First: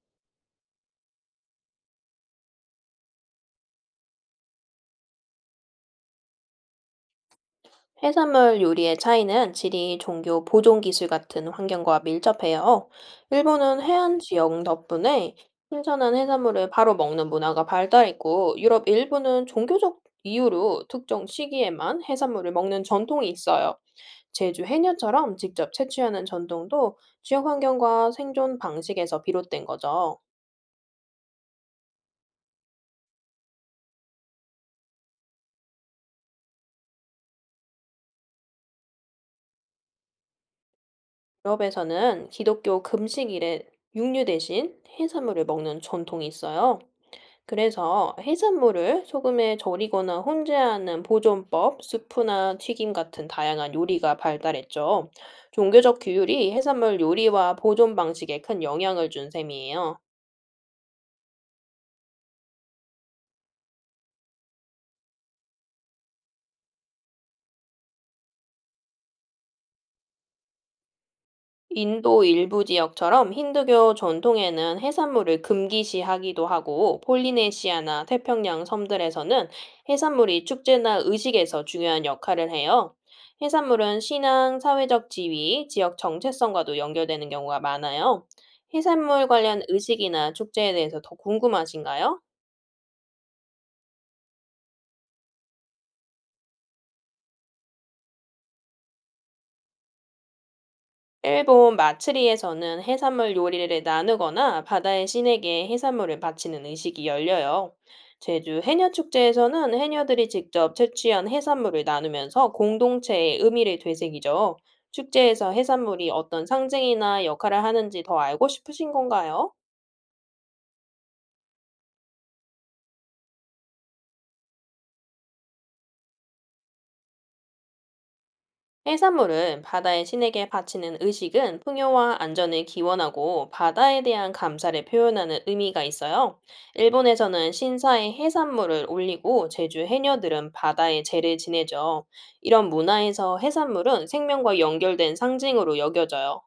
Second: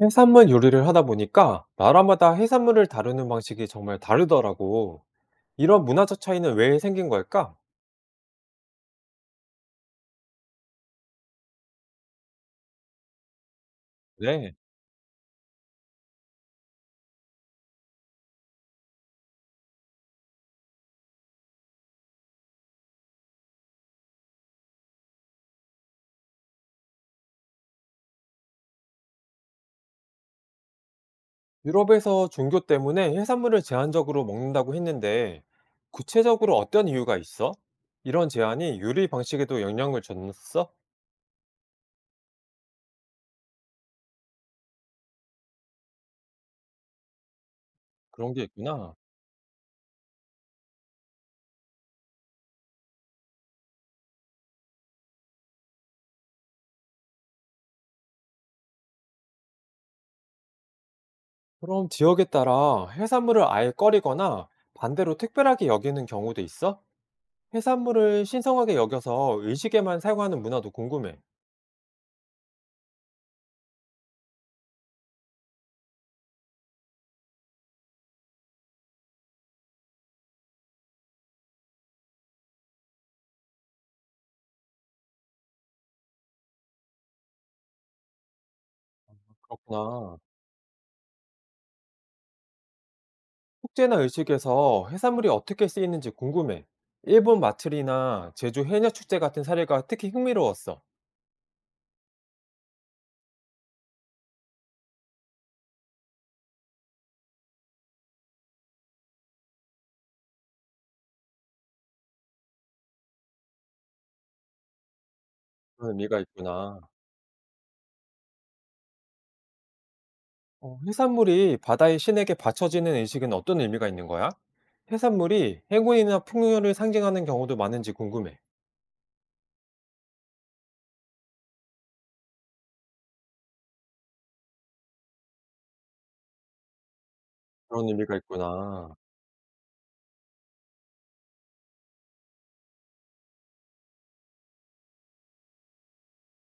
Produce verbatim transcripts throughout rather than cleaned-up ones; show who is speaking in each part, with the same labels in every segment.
Speaker 1: 해산물 요리를 하다 보니까 나라마다 해산물을 다루는 방식이 정말 다르더라고. 이런 문화적 차이는 왜 생긴 걸까?
Speaker 2: 해산물 요리의 차이는 지리, 종교, 보존 기술 같은 환경과 밀접해요. 일본은 해안
Speaker 1: 네.
Speaker 2: 지역 덕분에 신선한 해산물을 바로 먹는 문화가 발달했고, 유럽 일부는 종교적 이유로 특정 시기에만 해산물을 먹는 전통이 있어요. 제주 해녀처럼 직접 채취하는 전통도 지역 환경과 생존 방식에서 비롯된 거죠.
Speaker 1: 유럽에서 종교 때문에 해산물을 제한적으로 먹는다고 했는데 구체적으로 어떤 이유가 있어? 이런 제한이 요리 방식에도 영향을 줬어?
Speaker 2: 유럽에서는 기독교 금식일에 육류 대신 해산물을 먹는 전통이 있어요. 그래서
Speaker 1: 그런 게 있구나.
Speaker 2: 해산물을 소금에 절이거나 혼재하는 보존법, 수프나 튀김 같은 다양한 요리가 발달했죠. 종교적 규율이 해산물 요리와 보존 방식에 큰 영향을 준 셈이에요.
Speaker 1: 그럼 지역에 따라 해산물을 아예 꺼리거나 반대로 특별하게 여기는 경우도 있어? 해산물을 신성하게 여겨서 의식에만 사용하는 문화도 궁금해.
Speaker 2: 인도 일부 지역처럼 힌두교 전통에는 해산물을 금기시하기도 하고, 폴리네시아나 태평양 섬들에서는 해산물이 축제나 의식에서 중요한 역할을 해요. 해산물은 신앙, 사회적 지위, 지역 정체성과도 연결되는 경우가 많아요. 해산물 관련
Speaker 1: 그렇구나.
Speaker 2: 의식이나 축제에 대해서 더 궁금하신가요?
Speaker 1: 축제나 의식에서 해산물이 어떻게 쓰이는지 궁금해. 일본 마트리나 제주 해녀축제 같은 사례가 특히 흥미로웠어.
Speaker 2: 일본 마츠리에서는 해산물 요리를 나누거나 바다의 신에게 해산물을 바치는 의식이 열려요. 제주 해녀축제에서는 해녀들이 직접 채취한 해산물을 나누면서 공동체의 의미를 되새기죠. 축제에서
Speaker 1: 그런
Speaker 2: 해산물이
Speaker 1: 의미가
Speaker 2: 어떤
Speaker 1: 있구나.
Speaker 2: 상징이나 역할을 하는지 더 알고 싶으신 건가요?
Speaker 1: 어, 해산물이 바다의 신에게 바쳐지는 의식은 어떤 의미가 있는 거야? 해산물이 행운이나 풍요를 상징하는 경우도 많은지 궁금해.
Speaker 2: 해산물은 바다의 신에게 바치는 의식은 풍요와 안전을 기원하고 바다에 대한 감사를 표현하는 의미가 있어요. 일본에서는
Speaker 1: 그런
Speaker 2: 신사에
Speaker 1: 의미가
Speaker 2: 해산물을
Speaker 1: 있구나.
Speaker 2: 올리고 제주 해녀들은 바다에 제를 지내죠. 이런 문화에서 해산물은 생명과 연결된 상징으로 여겨져요.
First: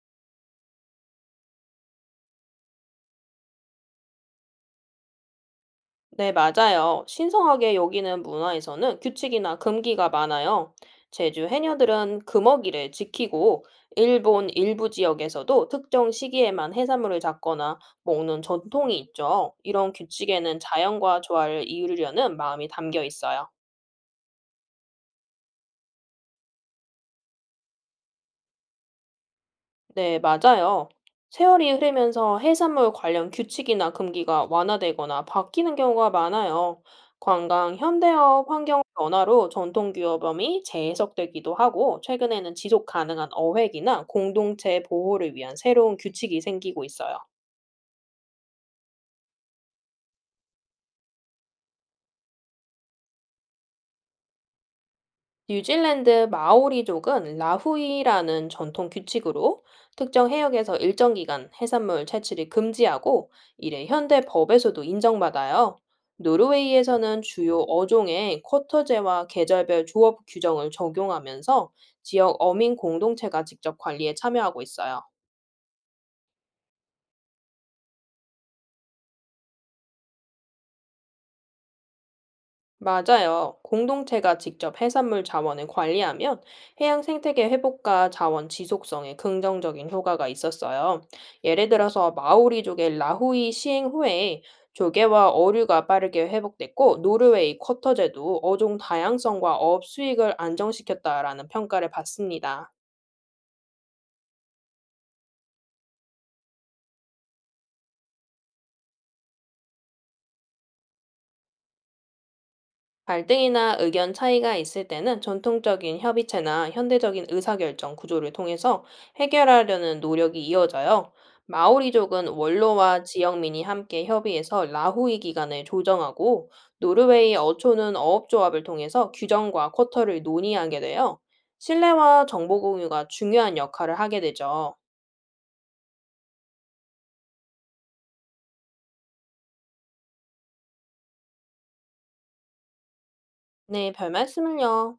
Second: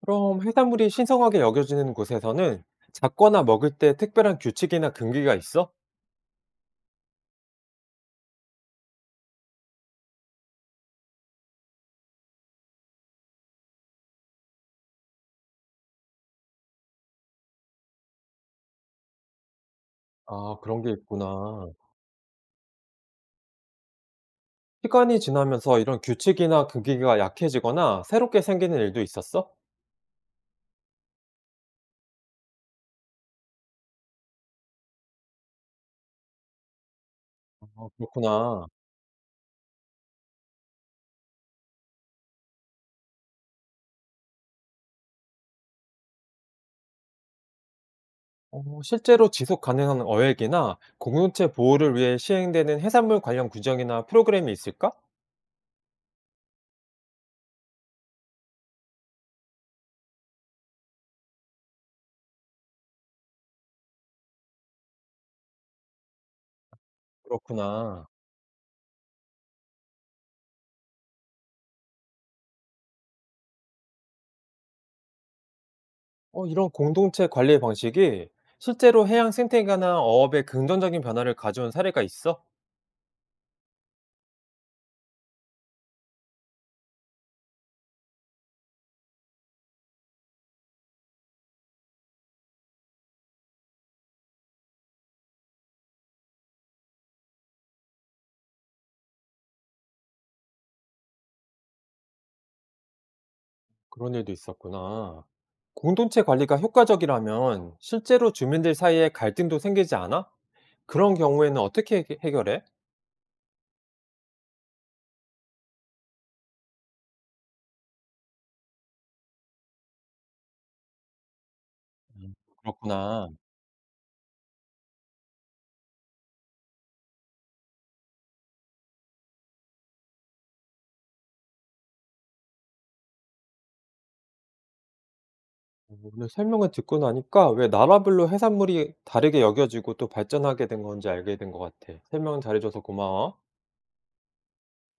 Speaker 1: 그럼 해산물이 신성하게 여겨지는 곳에서는 잡거나 먹을 때 특별한 규칙이나 금기가 있어?
Speaker 2: 네, 맞아요. 신성하게 여기는 문화에서는 규칙이나 금기가 많아요. 제주 해녀들은 금어기를 지키고, 일본 일부 지역에서도 특정 시기에만 해산물을 잡거나 먹는 전통이 있죠. 이런
Speaker 1: 아,
Speaker 2: 규칙에는
Speaker 1: 그런 게
Speaker 2: 자연과 조화를
Speaker 1: 있구나.
Speaker 2: 이루려는 마음이 담겨 있어요.
Speaker 1: 시간이 지나면서 이런 규칙이나 금기가 약해지거나 새롭게 생기는 일도 있었어?
Speaker 2: 네, 맞아요. 세월이 흐르면서 해산물 관련 규칙이나 금기가 완화되거나 바뀌는 경우가 많아요. 관광,
Speaker 1: 아
Speaker 2: 현대업,
Speaker 1: 그렇구나.
Speaker 2: 환경 변화로 전통 규범이 재해석되기도 하고, 최근에는 지속 가능한 어획이나 공동체 보호를 위한 새로운 규칙이 생기고 있어요.
Speaker 1: 어 실제로 지속 가능한 어획이나 공동체 보호를 위해 시행되는 해산물 관련 규정이나 프로그램이 있을까?
Speaker 2: 뉴질랜드 마오리족은 라후이라는 전통 규칙으로 특정 해역에서 일정 기간 해산물 채취를 금지하고 이를 현대 법에서도 인정받아요. 노르웨이에서는 주요
Speaker 1: 그렇구나.
Speaker 2: 어종에 쿼터제와 계절별 조업 규정을 적용하면서 지역 어민 공동체가 직접 관리에 참여하고 있어요.
Speaker 1: 어 이런 공동체 관리 방식이 실제로 해양 생태계나 어업에 긍정적인 변화를 가져온 사례가 있어?
Speaker 2: 맞아요. 공동체가 직접 해산물 자원을 관리하면 해양 생태계 회복과 자원 지속성에 긍정적인 효과가 있었어요. 예를 들어서 마오리족의 라후이 시행 후에 조개와 어류가 빠르게 회복됐고 노르웨이 쿼터제도 어종 다양성과 어업 수익을 안정시켰다라는 평가를 받습니다.
Speaker 1: 그런 일도 있었구나. 공동체 관리가 효과적이라면 실제로 주민들 사이에 갈등도 생기지 않아? 그런 경우에는 어떻게 해 해결해?
Speaker 2: 갈등이나 의견 차이가 있을 때는 전통적인 협의체나 현대적인 의사결정 구조를 통해서 해결하려는 노력이 이어져요. 마오리족은
Speaker 1: 음
Speaker 2: 원로와
Speaker 1: 그렇구나.
Speaker 2: 지역민이 함께 협의해서 라후이 기간을 조정하고 노르웨이 어초는 어업조합을 통해서 규정과 쿼터를 논의하게 돼요. 신뢰와 정보 공유가 중요한 역할을 하게 되죠.
Speaker 1: 어 오늘 설명을 듣고 나니까 왜 나라별로 해산물이 다르게 여겨지고 또 발전하게 된 건지 알게 된 것 같아. 설명 잘해 줘서 고마워.
Speaker 2: 네, 별 말씀을요.